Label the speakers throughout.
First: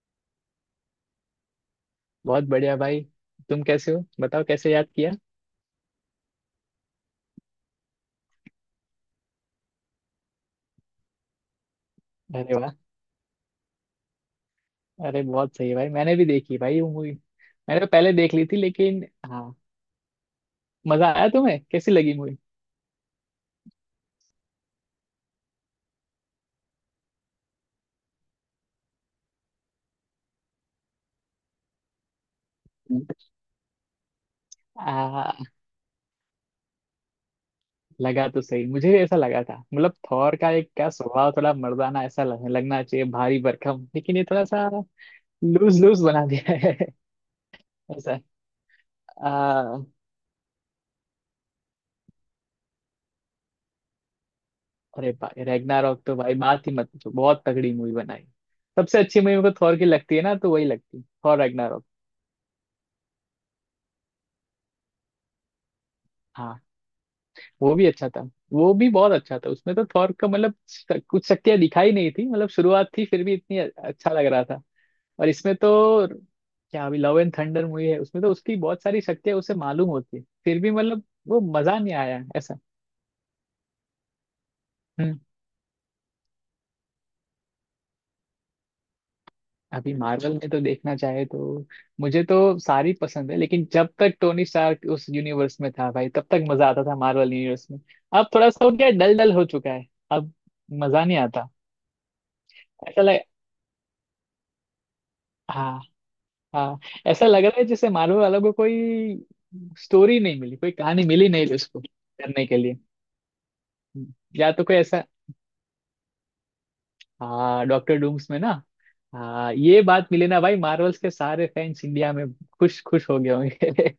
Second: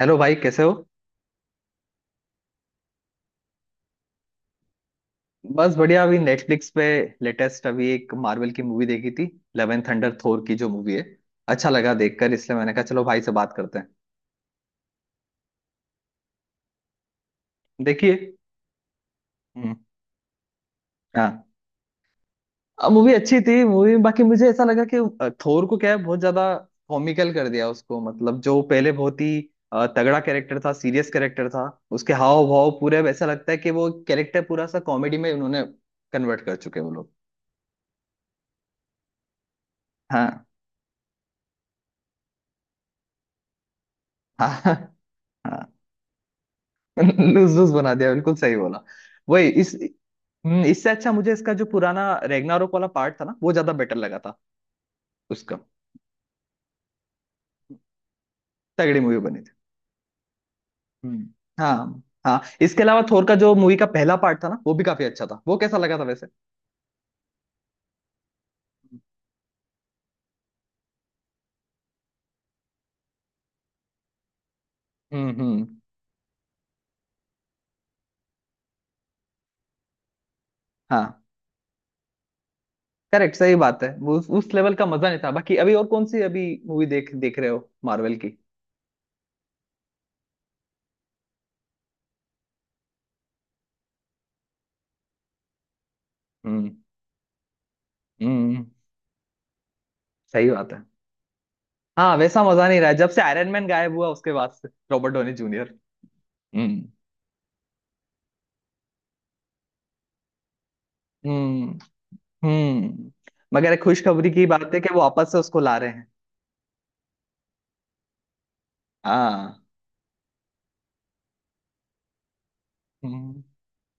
Speaker 1: Hello भाई कैसे हो।
Speaker 2: बहुत बढ़िया भाई। तुम कैसे हो बताओ, कैसे याद किया?
Speaker 1: बस बढ़िया, अभी नेटफ्लिक्स पे लेटेस्ट अभी एक मार्वल की मूवी देखी थी, इलेवन थंडर, थोर की जो मूवी है। अच्छा लगा देखकर,
Speaker 2: अरे
Speaker 1: इसलिए
Speaker 2: वाह,
Speaker 1: मैंने कहा चलो भाई से बात करते हैं।
Speaker 2: अरे बहुत सही भाई, मैंने भी देखी भाई वो मूवी। मैंने तो पहले
Speaker 1: देखिए।
Speaker 2: देख ली थी लेकिन। हाँ,
Speaker 1: हम्म।
Speaker 2: मजा
Speaker 1: हाँ,
Speaker 2: आया, तुम्हें कैसी लगी मूवी?
Speaker 1: मूवी अच्छी थी मूवी, बाकी मुझे ऐसा लगा कि थोर को क्या है बहुत ज्यादा कॉमिकल कर दिया उसको, मतलब जो पहले बहुत ही तगड़ा कैरेक्टर था, सीरियस कैरेक्टर था, उसके हाव भाव पूरे अब ऐसा लगता है कि वो कैरेक्टर पूरा सा कॉमेडी में
Speaker 2: आ,
Speaker 1: उन्होंने कन्वर्ट कर चुके हैं वो लोग।
Speaker 2: लगा, तो सही मुझे भी ऐसा लगा था। मतलब थॉर
Speaker 1: हाँ
Speaker 2: का एक क्या स्वभाव थोड़ा मर्दाना ऐसा लगना चाहिए भारी भरकम, लेकिन ये थोड़ा
Speaker 1: हाँ।
Speaker 2: सा
Speaker 1: हाँ,
Speaker 2: लूज लूज बना दिया है।
Speaker 1: लूज लूज बना दिया,
Speaker 2: ऐसा।
Speaker 1: बिल्कुल सही बोला। वही इस,
Speaker 2: आ,
Speaker 1: इससे अच्छा मुझे इसका जो पुराना रेगनारोक वाला पार्ट था ना वो ज्यादा बेटर लगा था
Speaker 2: अरे भाई
Speaker 1: उसका।
Speaker 2: रैग्नारॉक तो भाई बात ही मत पूछो, बहुत तगड़ी मूवी बनाई। सबसे
Speaker 1: तगड़ी मूवी
Speaker 2: अच्छी मूवी
Speaker 1: बनी
Speaker 2: मेरे
Speaker 1: थी।
Speaker 2: को थॉर की लगती है ना, तो वही लगती है
Speaker 1: हम्म।
Speaker 2: Thor Ragnarok.
Speaker 1: हाँ हाँ, इसके अलावा थोर का जो मूवी का पहला पार्ट था ना, वो भी काफी अच्छा था। वो कैसा लगा था वैसे?
Speaker 2: वो भी अच्छा था, वो भी बहुत अच्छा था। उसमें तो थॉर का मतलब कुछ शक्तियां दिखाई नहीं थी, मतलब शुरुआत थी, फिर भी इतनी अच्छा लग रहा था। और इसमें
Speaker 1: हम्म।
Speaker 2: तो क्या, अभी लव एंड थंडर मूवी है उसमें तो उसकी बहुत सारी शक्तियां उसे मालूम होती है, फिर भी मतलब
Speaker 1: हाँ
Speaker 2: वो मजा नहीं आया ऐसा।
Speaker 1: करेक्ट, सही बात है। वो उस लेवल का मजा नहीं
Speaker 2: हम्म।
Speaker 1: था। बाकी अभी और कौन सी अभी मूवी देख देख रहे हो मार्वल की?
Speaker 2: अभी मार्वल में तो देखना चाहे तो मुझे तो सारी पसंद है, लेकिन जब तक टोनी स्टार्क उस यूनिवर्स में था भाई तब तक मजा
Speaker 1: हम्म
Speaker 2: आता था मार्वल यूनिवर्स में। अब थोड़ा सा
Speaker 1: हम्म।
Speaker 2: हो गया, डल डल हो चुका है। अब
Speaker 1: सही बात है।
Speaker 2: मजा नहीं आता।
Speaker 1: हाँ वैसा मजा नहीं रहा है।
Speaker 2: ऐसा
Speaker 1: जब से
Speaker 2: लग
Speaker 1: आयरन मैन गायब हुआ उसके बाद से, रॉबर्ट डोनी जूनियर।
Speaker 2: हाँ। हाँ,
Speaker 1: हम्म
Speaker 2: ऐसा लग रहा है जैसे मार्वल वालों को कोई स्टोरी नहीं मिली, कोई कहानी मिली नहीं
Speaker 1: हम्म
Speaker 2: उसको करने के लिए।
Speaker 1: हम्म। मगर एक खुशखबरी की
Speaker 2: या तो
Speaker 1: बात
Speaker 2: कोई
Speaker 1: है कि वो
Speaker 2: ऐसा।
Speaker 1: वापस से उसको ला रहे हैं।
Speaker 2: हाँ, डॉक्टर डूम्स में ना। हाँ
Speaker 1: हाँ।
Speaker 2: ये बात मिली ना भाई, मार्वल्स के सारे फैंस इंडिया में खुश खुश हो गए
Speaker 1: हम्म।
Speaker 2: होंगे।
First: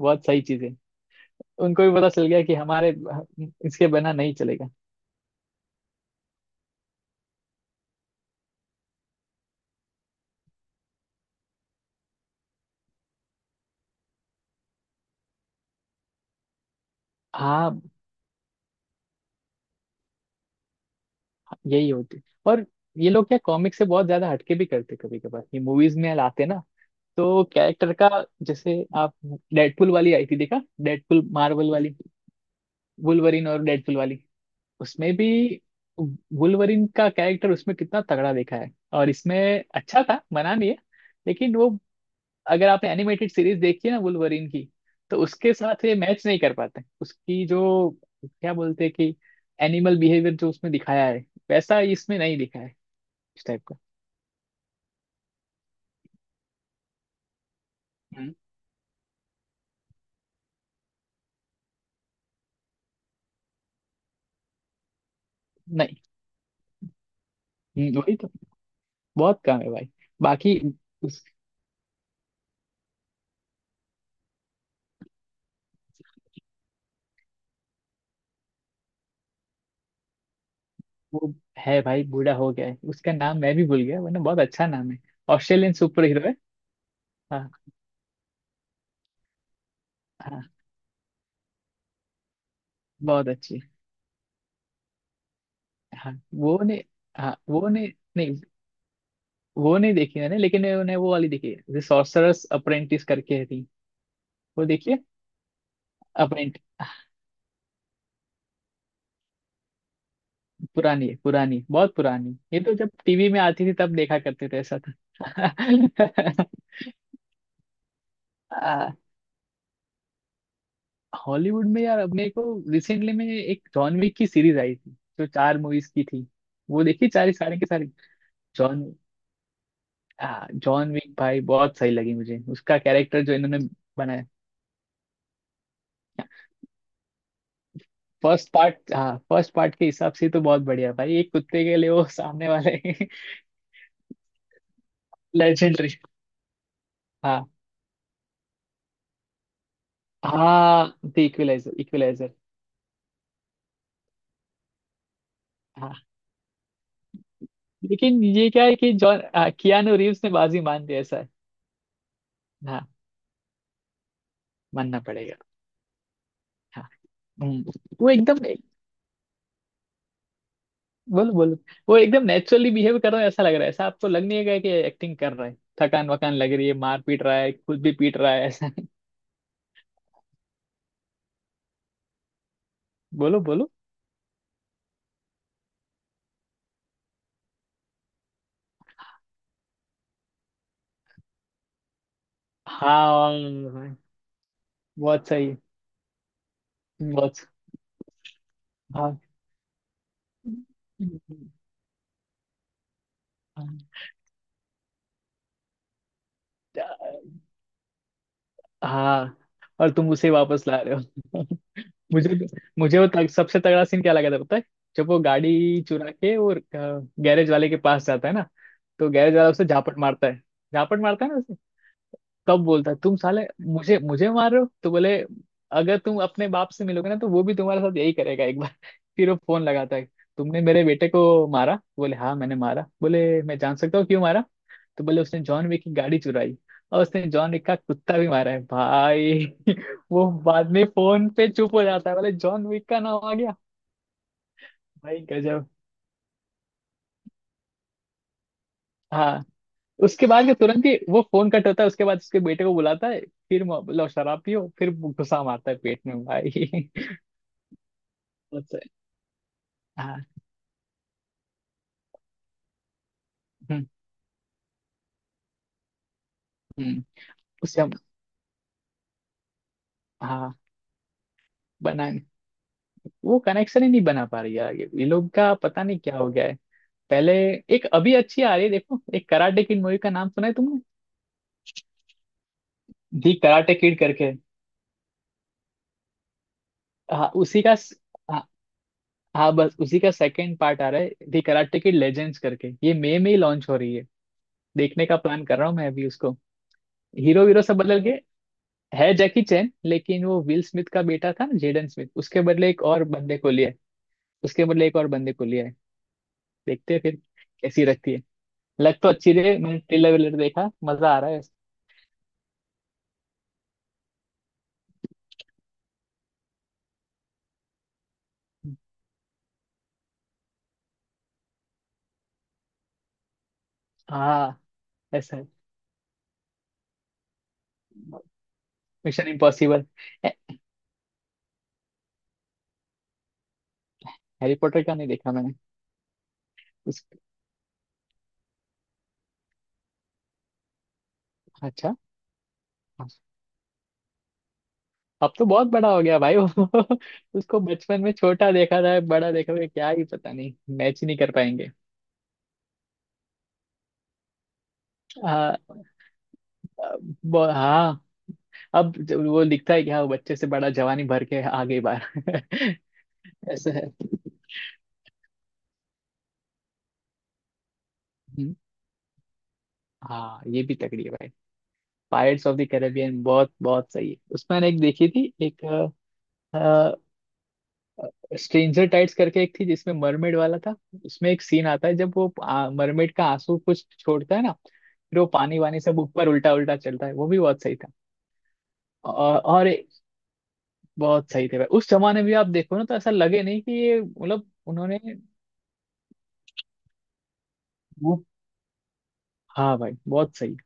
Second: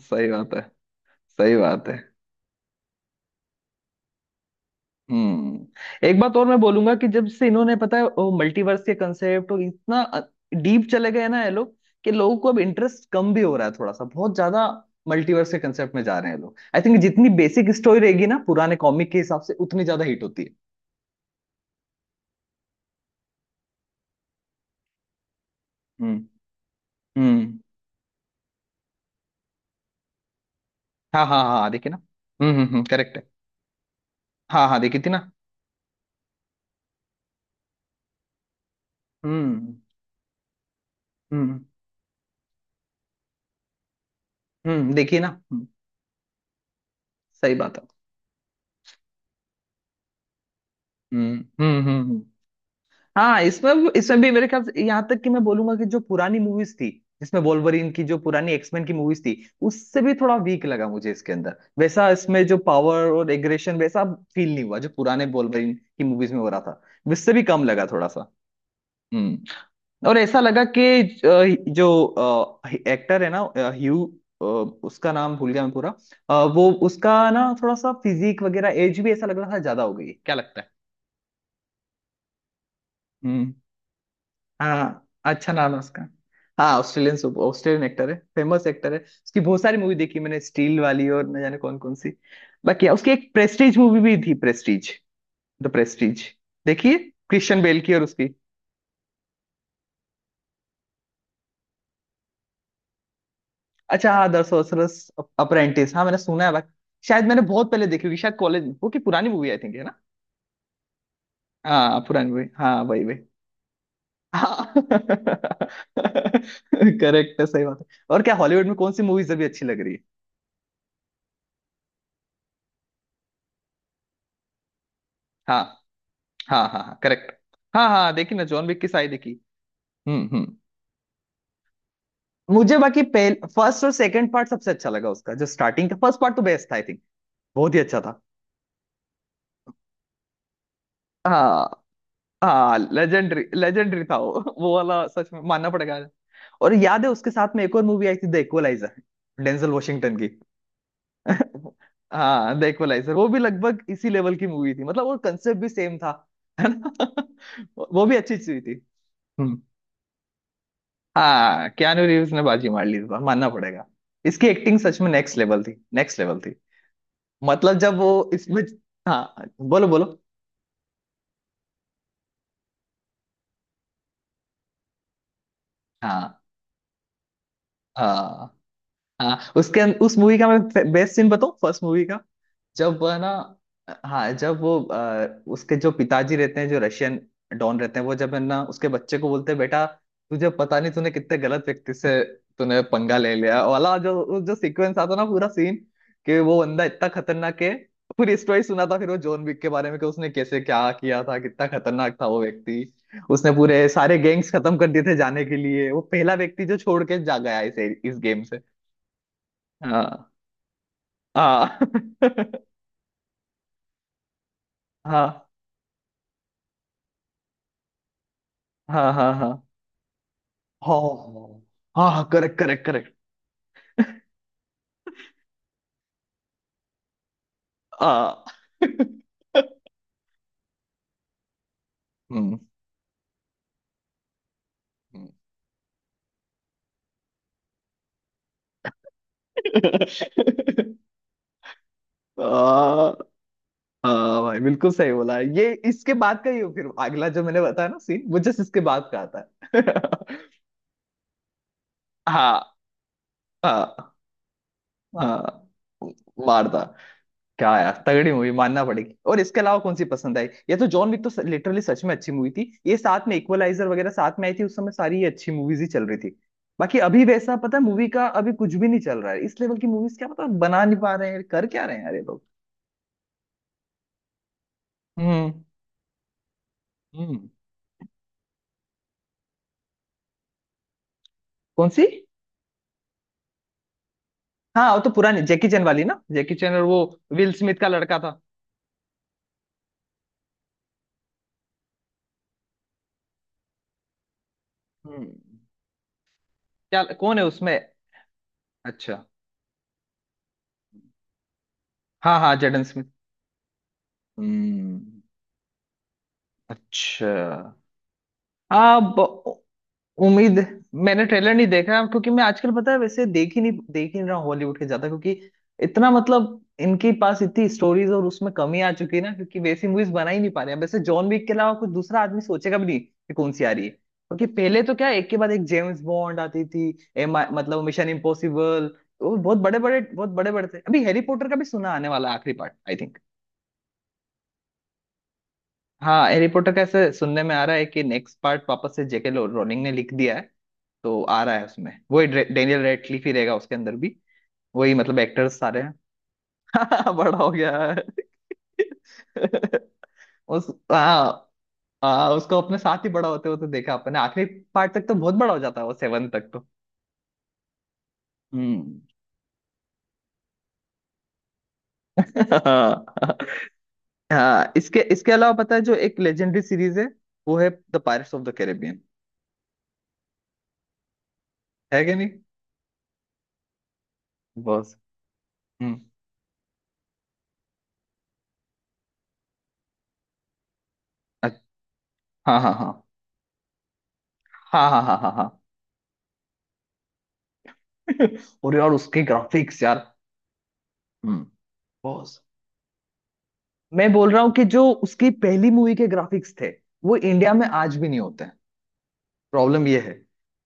Speaker 2: बहुत
Speaker 1: सही
Speaker 2: सही
Speaker 1: बात है।
Speaker 2: चीज है।
Speaker 1: सही बात
Speaker 2: उनको भी
Speaker 1: है।
Speaker 2: पता चल गया कि हमारे इसके बिना नहीं चलेगा।
Speaker 1: हम्म, एक बात और मैं बोलूंगा कि जब से इन्होंने, पता है, वो मल्टीवर्स के कंसेप्ट और इतना डीप चले गए हैं ना ये लोग, कि लोगों को अब इंटरेस्ट कम भी हो रहा है थोड़ा सा। बहुत ज्यादा मल्टीवर्स के कंसेप्ट में जा रहे हैं लोग। आई थिंक जितनी बेसिक
Speaker 2: हाँ,
Speaker 1: स्टोरी रहेगी ना, पुराने कॉमिक के हिसाब से, उतनी ज्यादा हिट होती है।
Speaker 2: यही होती। और ये लोग क्या कॉमिक से बहुत ज्यादा हटके भी करते कभी कभार, ये मूवीज में
Speaker 1: हम्म
Speaker 2: लाते ना तो
Speaker 1: हम्म।
Speaker 2: कैरेक्टर का। जैसे आप डेडपुल वाली आई थी, देखा
Speaker 1: हाँ
Speaker 2: डेडपुल
Speaker 1: हाँ हाँ,
Speaker 2: मार्वल
Speaker 1: देखिए ना।
Speaker 2: वाली,
Speaker 1: हम्म, करेक्ट है।
Speaker 2: वुल्वरिन और डेडपुल वाली,
Speaker 1: हाँ हाँ, देखी थी
Speaker 2: उसमें भी
Speaker 1: ना।
Speaker 2: वुल्वरिन का कैरेक्टर उसमें कितना तगड़ा देखा है, और इसमें
Speaker 1: हम्म
Speaker 2: अच्छा था, मना नहीं है लेकिन
Speaker 1: हम्म
Speaker 2: वो, अगर आपने एनिमेटेड सीरीज देखी है ना वुल्वरिन की,
Speaker 1: हम्म,
Speaker 2: तो
Speaker 1: देखिए ना।
Speaker 2: उसके साथ ये मैच नहीं कर पाते। उसकी
Speaker 1: सही बात
Speaker 2: जो
Speaker 1: है।
Speaker 2: क्या बोलते हैं कि एनिमल बिहेवियर जो उसमें दिखाया है,
Speaker 1: हम्म हम्म
Speaker 2: वैसा
Speaker 1: हम्म
Speaker 2: इसमें
Speaker 1: हम्म।
Speaker 2: नहीं दिखा है
Speaker 1: हाँ,
Speaker 2: इस टाइप का।
Speaker 1: इसमें इसमें भी मेरे ख्याल से, यहाँ तक कि मैं बोलूंगा कि जो पुरानी मूवीज थी, जिसमें वोल्वरिन की जो
Speaker 2: हम्म।
Speaker 1: पुरानी एक्समैन की मूवीज थी, उससे भी थोड़ा वीक लगा मुझे इसके अंदर। वैसा इसमें जो पावर और एग्रेशन, वैसा फील नहीं हुआ जो पुराने वोल्वरिन
Speaker 2: नहीं।
Speaker 1: की मूवीज में हो रहा था। उससे भी कम लगा थोड़ा
Speaker 2: वही तो
Speaker 1: सा।
Speaker 2: बहुत कम
Speaker 1: हम्म।
Speaker 2: है भाई।
Speaker 1: और ऐसा
Speaker 2: बाकी
Speaker 1: लगा कि जो एक्टर है ना, ह्यू, अ, उसका नाम भूल गया मैं पूरा। वो उसका ना थोड़ा सा फिजिक वगैरह एज भी ऐसा लग रहा था ज्यादा हो गई है। क्या लगता है?
Speaker 2: वो है भाई, बूढ़ा हो गया है। उसका नाम
Speaker 1: हम्म।
Speaker 2: मैं भी भूल गया, वरना बहुत अच्छा नाम है।
Speaker 1: हाँ, अच्छा नाम
Speaker 2: ऑस्ट्रेलियन
Speaker 1: है उसका।
Speaker 2: सुपर हीरो है।
Speaker 1: हाँ, ऑस्ट्रेलियन
Speaker 2: हाँ
Speaker 1: ऑस्ट्रेलियन एक्टर है, फेमस एक्टर है। उसकी बहुत सारी मूवी देखी मैंने,
Speaker 2: हाँ,
Speaker 1: स्टील वाली और न जाने कौन कौन सी। बाकी उसकी
Speaker 2: बहुत
Speaker 1: एक
Speaker 2: अच्छी।
Speaker 1: प्रेस्टीज मूवी भी थी, प्रेस्टीज, द
Speaker 2: हाँ
Speaker 1: प्रेस्टीज।
Speaker 2: वो ने,
Speaker 1: देखिए,
Speaker 2: हाँ
Speaker 1: क्रिश्चियन
Speaker 2: वो
Speaker 1: बेल
Speaker 2: ने,
Speaker 1: की और उसकी।
Speaker 2: नहीं, वो नहीं देखी मैंने, लेकिन मैंने वो वाली देखी है सॉर्सरर्स अप्रेंटिस करके है थी।
Speaker 1: अच्छा हाँ, द
Speaker 2: वो देखिए।
Speaker 1: सोर्सरर्स अप्रेंटिस, हाँ मैंने सुना है।
Speaker 2: अप्रेंट
Speaker 1: बाकी शायद मैंने बहुत पहले देखी होगी, शायद कॉलेज, वो की पुरानी मूवी आई थिंक है ना।
Speaker 2: पुरानी है, पुरानी बहुत
Speaker 1: हाँ पुरानी
Speaker 2: पुरानी।
Speaker 1: मूवी,
Speaker 2: ये
Speaker 1: हाँ
Speaker 2: तो जब
Speaker 1: वही वही।
Speaker 2: टीवी में आती थी तब देखा करते थे
Speaker 1: हाँ
Speaker 2: ऐसा था।
Speaker 1: करेक्ट है, सही बात है। और क्या हॉलीवुड में कौन
Speaker 2: आ,
Speaker 1: सी मूवीज अभी अच्छी लग रही है?
Speaker 2: हॉलीवुड में यार अपने को रिसेंटली में एक जॉन विक की सीरीज आई थी, जो चार
Speaker 1: हाँ
Speaker 2: मूवीज की थी।
Speaker 1: हाँ हाँ
Speaker 2: वो
Speaker 1: हाँ,
Speaker 2: देखी
Speaker 1: करेक्ट।
Speaker 2: चार सारे के
Speaker 1: हाँ
Speaker 2: सारे।
Speaker 1: हाँ देखी ना, जॉन विक
Speaker 2: जॉन,
Speaker 1: की सारी देखी।
Speaker 2: हाँ
Speaker 1: हम्म।
Speaker 2: जॉन विक भाई, बहुत सही लगी मुझे।
Speaker 1: मुझे
Speaker 2: उसका
Speaker 1: बाकी
Speaker 2: कैरेक्टर जो
Speaker 1: पहले
Speaker 2: इन्होंने
Speaker 1: फर्स्ट और
Speaker 2: बनाया।
Speaker 1: सेकंड पार्ट सबसे अच्छा लगा उसका। जो स्टार्टिंग का फर्स्ट पार्ट तो बेस्ट था, आई थिंक बहुत ही अच्छा था।
Speaker 2: फर्स्ट पार्ट, हाँ फर्स्ट पार्ट के हिसाब से तो बहुत बढ़िया भाई, एक कुत्ते के
Speaker 1: हाँ।
Speaker 2: लिए वो सामने वाले।
Speaker 1: हाँ लेजेंडरी, लेजेंडरी था वो वो वाला सच में मानना
Speaker 2: लेजेंडरी।
Speaker 1: पड़ेगा। और याद है उसके
Speaker 2: हाँ
Speaker 1: साथ में एक और मूवी आई थी, द इक्वलाइजर, डेंजल वॉशिंगटन की।
Speaker 2: हाँ, द इक्विलाइजर, इक्विलाइजर।
Speaker 1: हाँ द इक्वलाइजर, वो भी लगभग इसी लेवल की मूवी थी। मतलब वो कंसेप्ट भी सेम
Speaker 2: हाँ,
Speaker 1: था, है ना वो भी
Speaker 2: लेकिन
Speaker 1: अच्छी
Speaker 2: ये
Speaker 1: चीज
Speaker 2: क्या है
Speaker 1: थी।
Speaker 2: कि जॉन,
Speaker 1: हम्म।
Speaker 2: कियानो रीव्स ने बाजी मान दी ऐसा है।
Speaker 1: हाँ, कियानू रीव्स ने बाजी मार
Speaker 2: हाँ,
Speaker 1: ली इस बार, मानना पड़ेगा। इसकी एक्टिंग सच
Speaker 2: मानना
Speaker 1: में
Speaker 2: पड़ेगा।
Speaker 1: नेक्स्ट लेवल थी, नेक्स्ट लेवल थी।
Speaker 2: हाँ। हम्म,
Speaker 1: मतलब जब
Speaker 2: वो
Speaker 1: वो
Speaker 2: एकदम।
Speaker 1: इसमें, हाँ बोलो बोलो।
Speaker 2: बोलो बोलो, वो एकदम नेचुरली बिहेव कर रहा है ऐसा लग रहा है। ऐसा आपको लग नहीं है कि एक्टिंग कर रहा है? थकान वकान
Speaker 1: हाँ
Speaker 2: लग रही है, मार पीट रहा है, खुद भी पीट रहा है
Speaker 1: हाँ
Speaker 2: ऐसा।
Speaker 1: हाँ, उसके उस मूवी का मैं बेस्ट सीन बताऊं, फर्स्ट मूवी का। जब वह ना,
Speaker 2: बोलो बोलो।
Speaker 1: हाँ, जब वो उसके जो पिताजी रहते हैं, जो रशियन डॉन रहते हैं, वो जब है ना उसके बच्चे को बोलते हैं बेटा, तुझे पता नहीं तूने कितने गलत व्यक्ति से, तूने
Speaker 2: हाँ
Speaker 1: पंगा ले लिया,
Speaker 2: हाँ,
Speaker 1: वाला
Speaker 2: हाँ,
Speaker 1: जो वो जो सीक्वेंस आता ना,
Speaker 2: बहुत
Speaker 1: पूरा
Speaker 2: सही,
Speaker 1: सीन कि वो बंदा इतना
Speaker 2: बहुत,
Speaker 1: खतरनाक है। पूरी स्टोरी सुना था फिर वो,
Speaker 2: हाँ
Speaker 1: जॉन विक के बारे में कि उसने कैसे क्या किया था, कितना खतरनाक था वो व्यक्ति। उसने पूरे सारे गैंग्स खत्म कर दिए थे जाने के लिए, वो पहला व्यक्ति जो छोड़ के जा गया इस गेम से।
Speaker 2: हाँ। और तुम
Speaker 1: हाँ
Speaker 2: उसे वापस ला रहे हो?
Speaker 1: हाँ
Speaker 2: मुझे मुझे सबसे तगड़ा सीन क्या लगा था पता है? जब वो
Speaker 1: हाँ
Speaker 2: गाड़ी चुरा के वो गैरेज वाले के पास जाता है ना, तो
Speaker 1: हाँ हाँ
Speaker 2: गैरेज वाला
Speaker 1: हाँ
Speaker 2: उसे झापट मारता है,
Speaker 1: हाँ।
Speaker 2: झापट मारता है ना।
Speaker 1: हाँ हाँ करेक्ट
Speaker 2: कब
Speaker 1: करेक्ट
Speaker 2: बोलता है
Speaker 1: करेक्ट।
Speaker 2: तुम साले मुझे मुझे मार रहे हो, तो बोले अगर तुम अपने बाप से मिलोगे ना तो वो भी तुम्हारे साथ
Speaker 1: आ।
Speaker 2: यही करेगा एक बार। फिर वो फोन लगाता है, तुमने मेरे बेटे को मारा, बोले हाँ मैंने
Speaker 1: हम्म
Speaker 2: मारा, बोले मैं जान सकता हूँ क्यों मारा, तो बोले
Speaker 1: हम्म।
Speaker 2: उसने जॉन विक की गाड़ी चुराई, और उसने जॉन विक का कुत्ता भी मारा है भाई। वो बाद में फोन पे चुप हो जाता है, बोले
Speaker 1: आ,
Speaker 2: जॉन विक का नाम आ गया।
Speaker 1: भाई बिल्कुल सही
Speaker 2: भाई
Speaker 1: बोला है,
Speaker 2: गजब।
Speaker 1: ये इसके बाद का ही हो, फिर अगला जो मैंने बताया ना सीन, वो जस्ट इसके बाद का आता
Speaker 2: हाँ,
Speaker 1: है।
Speaker 2: उसके बाद के तुरंत ही वो फोन कट होता है, उसके बाद उसके बेटे को
Speaker 1: हाँ
Speaker 2: बुलाता है। फिर लो
Speaker 1: हाँ
Speaker 2: शराब पियो, फिर गुस्सा
Speaker 1: हाँ।
Speaker 2: मारता है पेट में
Speaker 1: मारदा,
Speaker 2: भाई।
Speaker 1: क्या यार तगड़ी मूवी,
Speaker 2: बहुत
Speaker 1: मानना
Speaker 2: सही।
Speaker 1: पड़ेगी। और इसके अलावा कौन सी
Speaker 2: हाँ।
Speaker 1: पसंद आई? ये तो जॉन विक तो लिटरली सच में अच्छी मूवी थी। ये साथ में
Speaker 2: हम्म।
Speaker 1: इक्वलाइजर वगैरह साथ में आई थी उस समय, सारी ये अच्छी मूवीज ही चल रही थी। बाकी
Speaker 2: हम्म।
Speaker 1: अभी वैसा, पता
Speaker 2: उसे
Speaker 1: है,
Speaker 2: हम,
Speaker 1: मूवी का अभी कुछ भी नहीं चल रहा है, इस लेवल की मूवीज। क्या पता
Speaker 2: हाँ
Speaker 1: बना नहीं पा रहे हैं, कर क्या रहे हैं
Speaker 2: बना,
Speaker 1: अरे लोग।
Speaker 2: वो कनेक्शन ही नहीं बना पा रही यार ये लोग
Speaker 1: हम्म
Speaker 2: का पता नहीं क्या हो गया है। पहले
Speaker 1: हम्म।
Speaker 2: एक अभी अच्छी आ रही है, देखो एक कराटे किड मूवी का नाम सुना है तुमने?
Speaker 1: कौन सी?
Speaker 2: दी कराटे किड करके।
Speaker 1: हाँ, वो तो पुरानी जैकी चैन वाली ना, जैकी चैन और वो
Speaker 2: हाँ
Speaker 1: विल स्मिथ का लड़का था।
Speaker 2: हाँ हाँ, बस उसी का सेकंड पार्ट आ रहा है, दी कराटे किड लेजेंड्स करके, ये मई में ही लॉन्च हो रही है। देखने का
Speaker 1: हम्म।
Speaker 2: प्लान कर रहा हूँ मैं अभी उसको।
Speaker 1: क्या, कौन है
Speaker 2: हीरो वीरो
Speaker 1: उसमें?
Speaker 2: सब बदल गए है,
Speaker 1: अच्छा।
Speaker 2: जैकी चैन लेकिन वो विल स्मिथ का बेटा था ना, जेडन स्मिथ,
Speaker 1: हाँ
Speaker 2: उसके
Speaker 1: हाँ,
Speaker 2: बदले
Speaker 1: जेडन
Speaker 2: एक और
Speaker 1: स्मिथ।
Speaker 2: बंदे को लिया है। उसके बदले एक और
Speaker 1: हम्म।
Speaker 2: बंदे को लिया है, देखते हैं फिर
Speaker 1: अच्छा।
Speaker 2: कैसी रहती है। लग
Speaker 1: हाँ
Speaker 2: तो अच्छी रही है, मैंने ट्रेलर वेलर
Speaker 1: उम्मीद,
Speaker 2: देखा, मजा आ
Speaker 1: मैंने
Speaker 2: रहा है।
Speaker 1: ट्रेलर नहीं देखा, क्योंकि मैं आजकल, पता है वैसे, देख ही नहीं रहा हूँ हॉलीवुड के ज्यादा, क्योंकि इतना, मतलब इनके पास इतनी स्टोरीज और उसमें कमी आ चुकी है ना, क्योंकि वैसी मूवीज बना ही नहीं पा रहे हैं। वैसे जॉन विक के अलावा कुछ दूसरा आदमी सोचेगा भी नहीं कि कौन सी आ रही है। क्योंकि
Speaker 2: हाँ,
Speaker 1: पहले तो क्या, एक के
Speaker 2: ऐसा है।
Speaker 1: बाद एक जेम्स बॉन्ड आती थी, एम मतलब मिशन इम्पॉसिबल,
Speaker 2: मिशन
Speaker 1: वो बहुत बड़े
Speaker 2: इम्पॉसिबल।
Speaker 1: बड़े, बहुत बड़े बड़े थे। अभी हैरी पॉटर का भी सुना आने वाला है आखिरी part, I think.
Speaker 2: Harry Potter का नहीं देखा मैंने।
Speaker 1: हाँ हैरी पॉटर का
Speaker 2: उस,
Speaker 1: ऐसे सुनने में आ रहा है कि नेक्स्ट पार्ट वापस से जेके रोलिंग ने लिख दिया है, तो आ रहा है। उसमें
Speaker 2: अच्छा,
Speaker 1: वही डेनियल रेडक्लिफ ही रहेगा उसके अंदर भी, वही मतलब
Speaker 2: अब तो
Speaker 1: एक्टर्स
Speaker 2: बहुत
Speaker 1: सारे
Speaker 2: बड़ा हो गया भाई वो।
Speaker 1: हैं। बड़ा हो
Speaker 2: उसको
Speaker 1: गया
Speaker 2: बचपन
Speaker 1: है।
Speaker 2: में छोटा देखा था, बड़ा देखा हुआ क्या ही, पता नहीं
Speaker 1: उस,
Speaker 2: मैच ही नहीं
Speaker 1: हाँ
Speaker 2: कर पाएंगे।
Speaker 1: हाँ, उसको अपने साथ ही बड़ा होते होते देखा अपने। आखिरी पार्ट तक तो बहुत बड़ा हो जाता
Speaker 2: हाँ
Speaker 1: है वो, 7 तक तो।
Speaker 2: हाँ, अब
Speaker 1: हम्म
Speaker 2: जब वो दिखता है कि हाँ वो बच्चे से बड़ा जवानी भर के आगे बार।
Speaker 1: हाँ
Speaker 2: ऐसा है।
Speaker 1: हाँ, इसके इसके अलावा पता है जो एक लेजेंडरी सीरीज है, वो है द पायरेट्स ऑफ द
Speaker 2: हम्म,
Speaker 1: कैरेबियन,
Speaker 2: हाँ ये भी तगड़ी है भाई।
Speaker 1: है कि नहीं।
Speaker 2: पायरेट्स ऑफ द कैरेबियन बहुत बहुत सही है। उसमें मैंने एक
Speaker 1: बस।
Speaker 2: देखी थी, एक
Speaker 1: हम्म।
Speaker 2: स्ट्रेंजर टाइट्स करके एक थी जिसमें मरमेड वाला था। उसमें एक
Speaker 1: अच्छ-
Speaker 2: सीन आता है जब वो
Speaker 1: हाँ हाँ हाँ
Speaker 2: मरमेड का आंसू कुछ छोड़ता है ना,
Speaker 1: हाँ हाँ हाँ
Speaker 2: फिर वो
Speaker 1: हाँ
Speaker 2: पानी
Speaker 1: हाँ
Speaker 2: वानी सब ऊपर उल्टा उल्टा चलता है, वो भी बहुत सही था।
Speaker 1: और यार उसके
Speaker 2: और और
Speaker 1: ग्राफिक्स
Speaker 2: एक-
Speaker 1: यार।
Speaker 2: बहुत
Speaker 1: हम्म।
Speaker 2: सही थे भाई, उस जमाने में
Speaker 1: बॉस
Speaker 2: आप देखो ना तो ऐसा लगे नहीं कि ये
Speaker 1: मैं बोल रहा हूँ
Speaker 2: मतलब
Speaker 1: कि जो
Speaker 2: उन्होंने,
Speaker 1: उसकी पहली मूवी के ग्राफिक्स थे, वो इंडिया में आज भी नहीं
Speaker 2: वो
Speaker 1: होते हैं,
Speaker 2: हाँ
Speaker 1: प्रॉब्लम
Speaker 2: भाई
Speaker 1: ये है।
Speaker 2: बहुत सही।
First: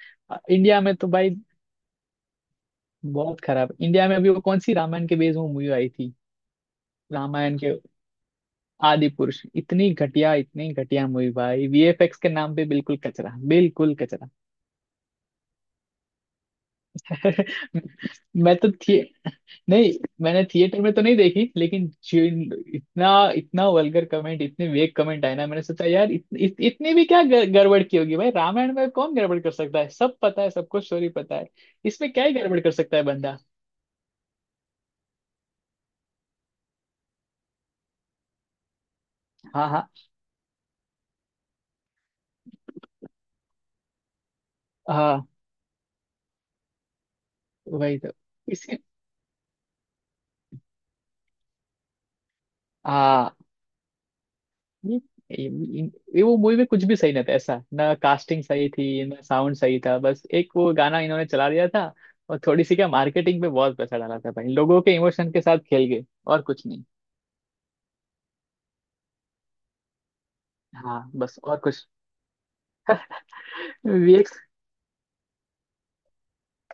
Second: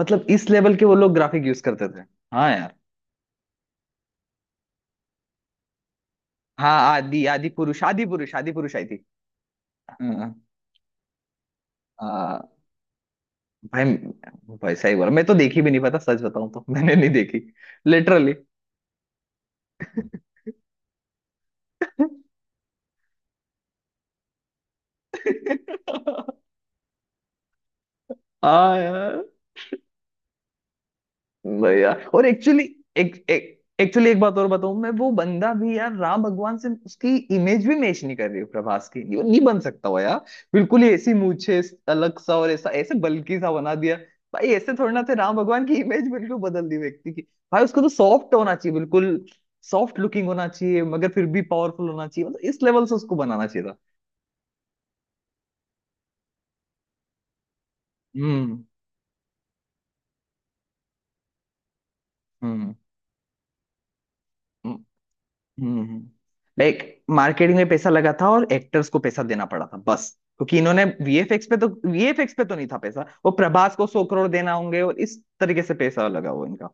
Speaker 1: मतलब इस लेवल
Speaker 2: इंडिया
Speaker 1: के वो
Speaker 2: में तो
Speaker 1: लोग
Speaker 2: भाई
Speaker 1: ग्राफिक यूज करते थे। हाँ यार।
Speaker 2: बहुत खराब। इंडिया में अभी वो कौन सी रामायण के बेस में मूवी आई थी,
Speaker 1: हाँ, आदि आदि
Speaker 2: रामायण के,
Speaker 1: पुरुष आदि पुरुष आदि पुरुष आई थी।
Speaker 2: आदि पुरुष इतनी
Speaker 1: हाँ,
Speaker 2: घटिया,
Speaker 1: हाँ।
Speaker 2: इतनी घटिया मूवी भाई, वीएफएक्स के
Speaker 1: आ,
Speaker 2: नाम पे बिल्कुल कचरा,
Speaker 1: भाई,
Speaker 2: बिल्कुल कचरा।
Speaker 1: भाई सही बोला, मैं तो देखी भी नहीं, पता सच बताऊं तो मैंने नहीं देखी लिटरली।
Speaker 2: मैं तो थिए नहीं, मैंने थिएटर में तो नहीं देखी, लेकिन जिन, इतना, इतना वल्गर कमेंट, इतने वेक कमेंट आए ना, मैंने सोचा यार इत, इत, इतनी भी क्या गड़बड़ की होगी भाई। रामायण
Speaker 1: हाँ
Speaker 2: में कौन
Speaker 1: यार,
Speaker 2: गड़बड़ कर सकता है, सब पता है सबको, स्टोरी पता है,
Speaker 1: भाई यार।
Speaker 2: इसमें
Speaker 1: और
Speaker 2: क्या ही गड़बड़
Speaker 1: एक्चुअली,
Speaker 2: कर सकता है
Speaker 1: एक
Speaker 2: बंदा?
Speaker 1: एक एक्चुअली एक बात और बताऊं मैं, वो बंदा भी यार राम भगवान से उसकी इमेज भी मैच नहीं कर रही है, प्रभास की ये नहीं बन
Speaker 2: हाँ
Speaker 1: सकता
Speaker 2: हाँ
Speaker 1: हुआ यार। बिल्कुल ही ऐसी मूछे अलग सा, और ऐसा ऐसे बल्कि सा बना दिया। भाई ऐसे थोड़ी ना थे
Speaker 2: हाँ,
Speaker 1: राम भगवान, की इमेज बिल्कुल बदल दी व्यक्ति की। भाई उसको तो
Speaker 2: वही तो।
Speaker 1: सॉफ्ट होना चाहिए
Speaker 2: इसके,
Speaker 1: बिल्कुल, सॉफ्ट लुकिंग होना चाहिए, मगर फिर भी पावरफुल होना चाहिए, मतलब इस लेवल से उसको
Speaker 2: हाँ
Speaker 1: बनाना चाहिए था।
Speaker 2: ये- वो मूवी में कुछ भी सही नहीं था। ऐसा ना कास्टिंग
Speaker 1: हम्म
Speaker 2: सही थी, ना साउंड सही था, बस एक वो गाना इन्होंने चला दिया था और थोड़ी सी क्या मार्केटिंग पे बहुत पैसा डाला था भाई,
Speaker 1: हम्म
Speaker 2: लोगों के इमोशन के साथ खेल
Speaker 1: हम्म।
Speaker 2: गए और कुछ
Speaker 1: लाइक
Speaker 2: नहीं।
Speaker 1: मार्केटिंग में पैसा लगा था और एक्टर्स को पैसा देना पड़ा था बस। क्योंकि इन्होंने
Speaker 2: हाँ बस
Speaker 1: वीएफएक्स पे
Speaker 2: और
Speaker 1: तो
Speaker 2: कुछ,
Speaker 1: वीएफएक्स पे तो नहीं था पैसा, वो प्रभास को 100 करोड़
Speaker 2: वीएक्स
Speaker 1: देना होंगे, और इस तरीके से पैसा लगा वो इनका।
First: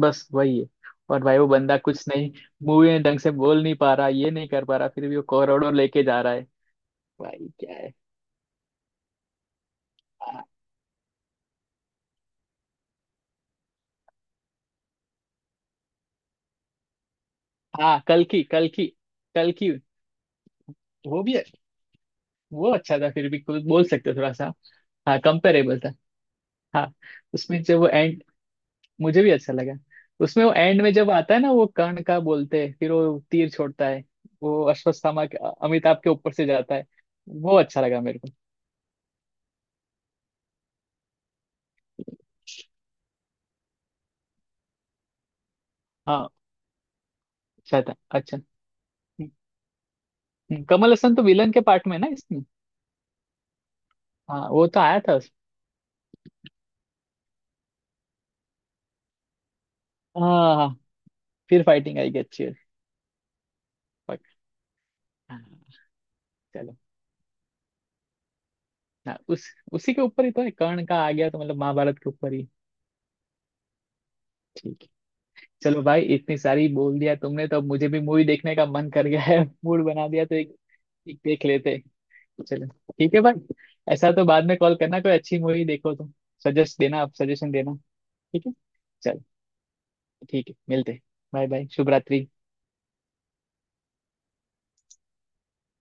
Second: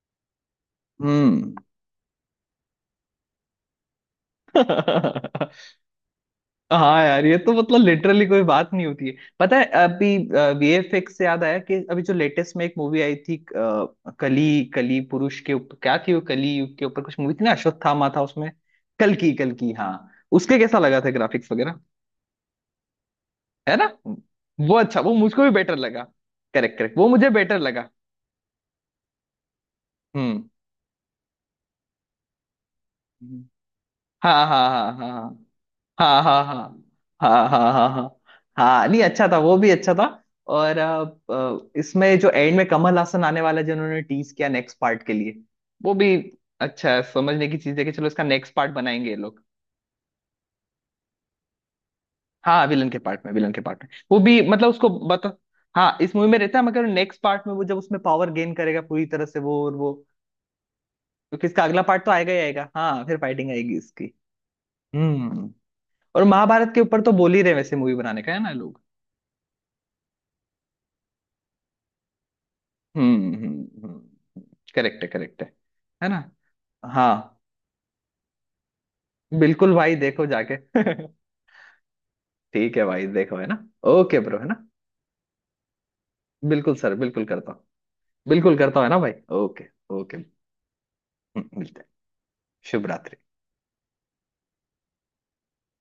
Speaker 2: बस वही है। और भाई वो
Speaker 1: हम्म
Speaker 2: बंदा कुछ नहीं, मूवी में ढंग से बोल नहीं पा रहा, ये नहीं कर पा रहा, फिर भी वो करोड़ों लेके जा रहा है।
Speaker 1: हाँ यार ये
Speaker 2: भाई
Speaker 1: तो
Speaker 2: क्या
Speaker 1: मतलब
Speaker 2: है?
Speaker 1: लिटरली कोई बात नहीं होती है। पता है अभी,
Speaker 2: हाँ
Speaker 1: वीएफएक्स से याद आया कि अभी जो लेटेस्ट में एक मूवी आई थी, कली कली पुरुष के ऊपर, क्या थी वो, कली युग के ऊपर कुछ मूवी थी ना,
Speaker 2: हाँ,
Speaker 1: अश्वत्थामा था
Speaker 2: कल की
Speaker 1: उसमें।
Speaker 2: कल की
Speaker 1: कल की कल
Speaker 2: कल की।
Speaker 1: की हाँ। उसके कैसा लगा था
Speaker 2: वो भी है,
Speaker 1: ग्राफिक्स वगैरह?
Speaker 2: वो अच्छा था, फिर भी कुछ
Speaker 1: है
Speaker 2: बोल
Speaker 1: ना,
Speaker 2: सकते हो थोड़ा सा।
Speaker 1: वो अच्छा, वो
Speaker 2: हाँ,
Speaker 1: मुझको भी बेटर
Speaker 2: कंपेरेबल था।
Speaker 1: लगा। करेक्ट
Speaker 2: हाँ,
Speaker 1: करेक्ट, वो मुझे बेटर
Speaker 2: उसमें जब वो
Speaker 1: लगा।
Speaker 2: एंड, मुझे भी अच्छा लगा। उसमें
Speaker 1: हम्म
Speaker 2: वो एंड में जब आता है ना वो कर्ण का बोलते हैं, फिर वो
Speaker 1: हम्म।
Speaker 2: तीर छोड़ता है,
Speaker 1: हाँ
Speaker 2: वो
Speaker 1: हाँ हाँ
Speaker 2: अश्वत्थामा के, अमिताभ के
Speaker 1: हाँ हाँ
Speaker 2: ऊपर
Speaker 1: हाँ
Speaker 2: से
Speaker 1: हाँ
Speaker 2: जाता है,
Speaker 1: हाँ
Speaker 2: वो
Speaker 1: हाँ
Speaker 2: अच्छा
Speaker 1: हाँ
Speaker 2: लगा
Speaker 1: हाँ।
Speaker 2: मेरे को।
Speaker 1: हाँ, नहीं अच्छा था, वो भी अच्छा था। और इसमें जो एंड में कमल हासन आने वाला है, जिन्होंने टीज किया नेक्स्ट पार्ट के लिए, वो भी
Speaker 2: हाँ
Speaker 1: अच्छा है, समझने की चीज
Speaker 2: अच्छा
Speaker 1: है कि
Speaker 2: था,
Speaker 1: चलो इसका
Speaker 2: अच्छा।
Speaker 1: नेक्स्ट पार्ट बनाएंगे ये लोग।
Speaker 2: कमल हसन तो विलन के पार्ट में है ना इसमें।
Speaker 1: हाँ विलन के पार्ट में, विलन के पार्ट में वो भी,
Speaker 2: हाँ वो
Speaker 1: मतलब
Speaker 2: तो
Speaker 1: उसको
Speaker 2: आया था
Speaker 1: बता,
Speaker 2: उसमें।
Speaker 1: हाँ इस मूवी में रहता है, मगर नेक्स्ट पार्ट में वो जब उसमें पावर गेन करेगा पूरी तरह से, वो और वो,
Speaker 2: हाँ हाँ,
Speaker 1: क्योंकि इसका
Speaker 2: फिर
Speaker 1: अगला
Speaker 2: फाइटिंग
Speaker 1: पार्ट तो
Speaker 2: आएगी,
Speaker 1: आएगा ही
Speaker 2: अच्छी है।
Speaker 1: आएगा, हाँ फिर फाइटिंग आएगी इसकी।
Speaker 2: पक-, हाँ,
Speaker 1: हम्म। और महाभारत
Speaker 2: चलो।
Speaker 1: के ऊपर तो बोल ही रहे वैसे मूवी बनाने का, है ना लोग।
Speaker 2: हाँ उस, उसी के ऊपर ही तो है, कर्ण का आ गया तो मतलब महाभारत के ऊपर ही।
Speaker 1: हम्म हम्म हम्म।
Speaker 2: ठीक है।
Speaker 1: करेक्ट है, करेक्ट है।
Speaker 2: चलो भाई
Speaker 1: है ना,
Speaker 2: इतनी सारी बोल दिया
Speaker 1: हाँ,
Speaker 2: तुमने तो अब मुझे भी मूवी देखने का मन कर गया है।
Speaker 1: बिल्कुल
Speaker 2: मूड
Speaker 1: भाई
Speaker 2: बना दिया
Speaker 1: देखो
Speaker 2: तो एक,
Speaker 1: जाके।
Speaker 2: ठीक देख लेते, चलो।
Speaker 1: ठीक है भाई
Speaker 2: ठीक है
Speaker 1: देखो है
Speaker 2: भाई,
Speaker 1: ना।
Speaker 2: ऐसा
Speaker 1: ओके
Speaker 2: तो
Speaker 1: ब्रो
Speaker 2: बाद
Speaker 1: है ना।
Speaker 2: में कॉल करना कोई अच्छी मूवी देखो तो,
Speaker 1: बिल्कुल
Speaker 2: सजेस्ट
Speaker 1: सर,
Speaker 2: देना, आप
Speaker 1: बिल्कुल
Speaker 2: सजेशन
Speaker 1: करता हूँ,
Speaker 2: देना। ठीक है,
Speaker 1: बिल्कुल करता हूँ, है ना भाई,
Speaker 2: चलो।
Speaker 1: ओके। ओके।
Speaker 2: ठीक है मिलते, बाय बाय,
Speaker 1: मिलते हैं।
Speaker 2: शुभ रात्रि।
Speaker 1: शुभ रात्रि।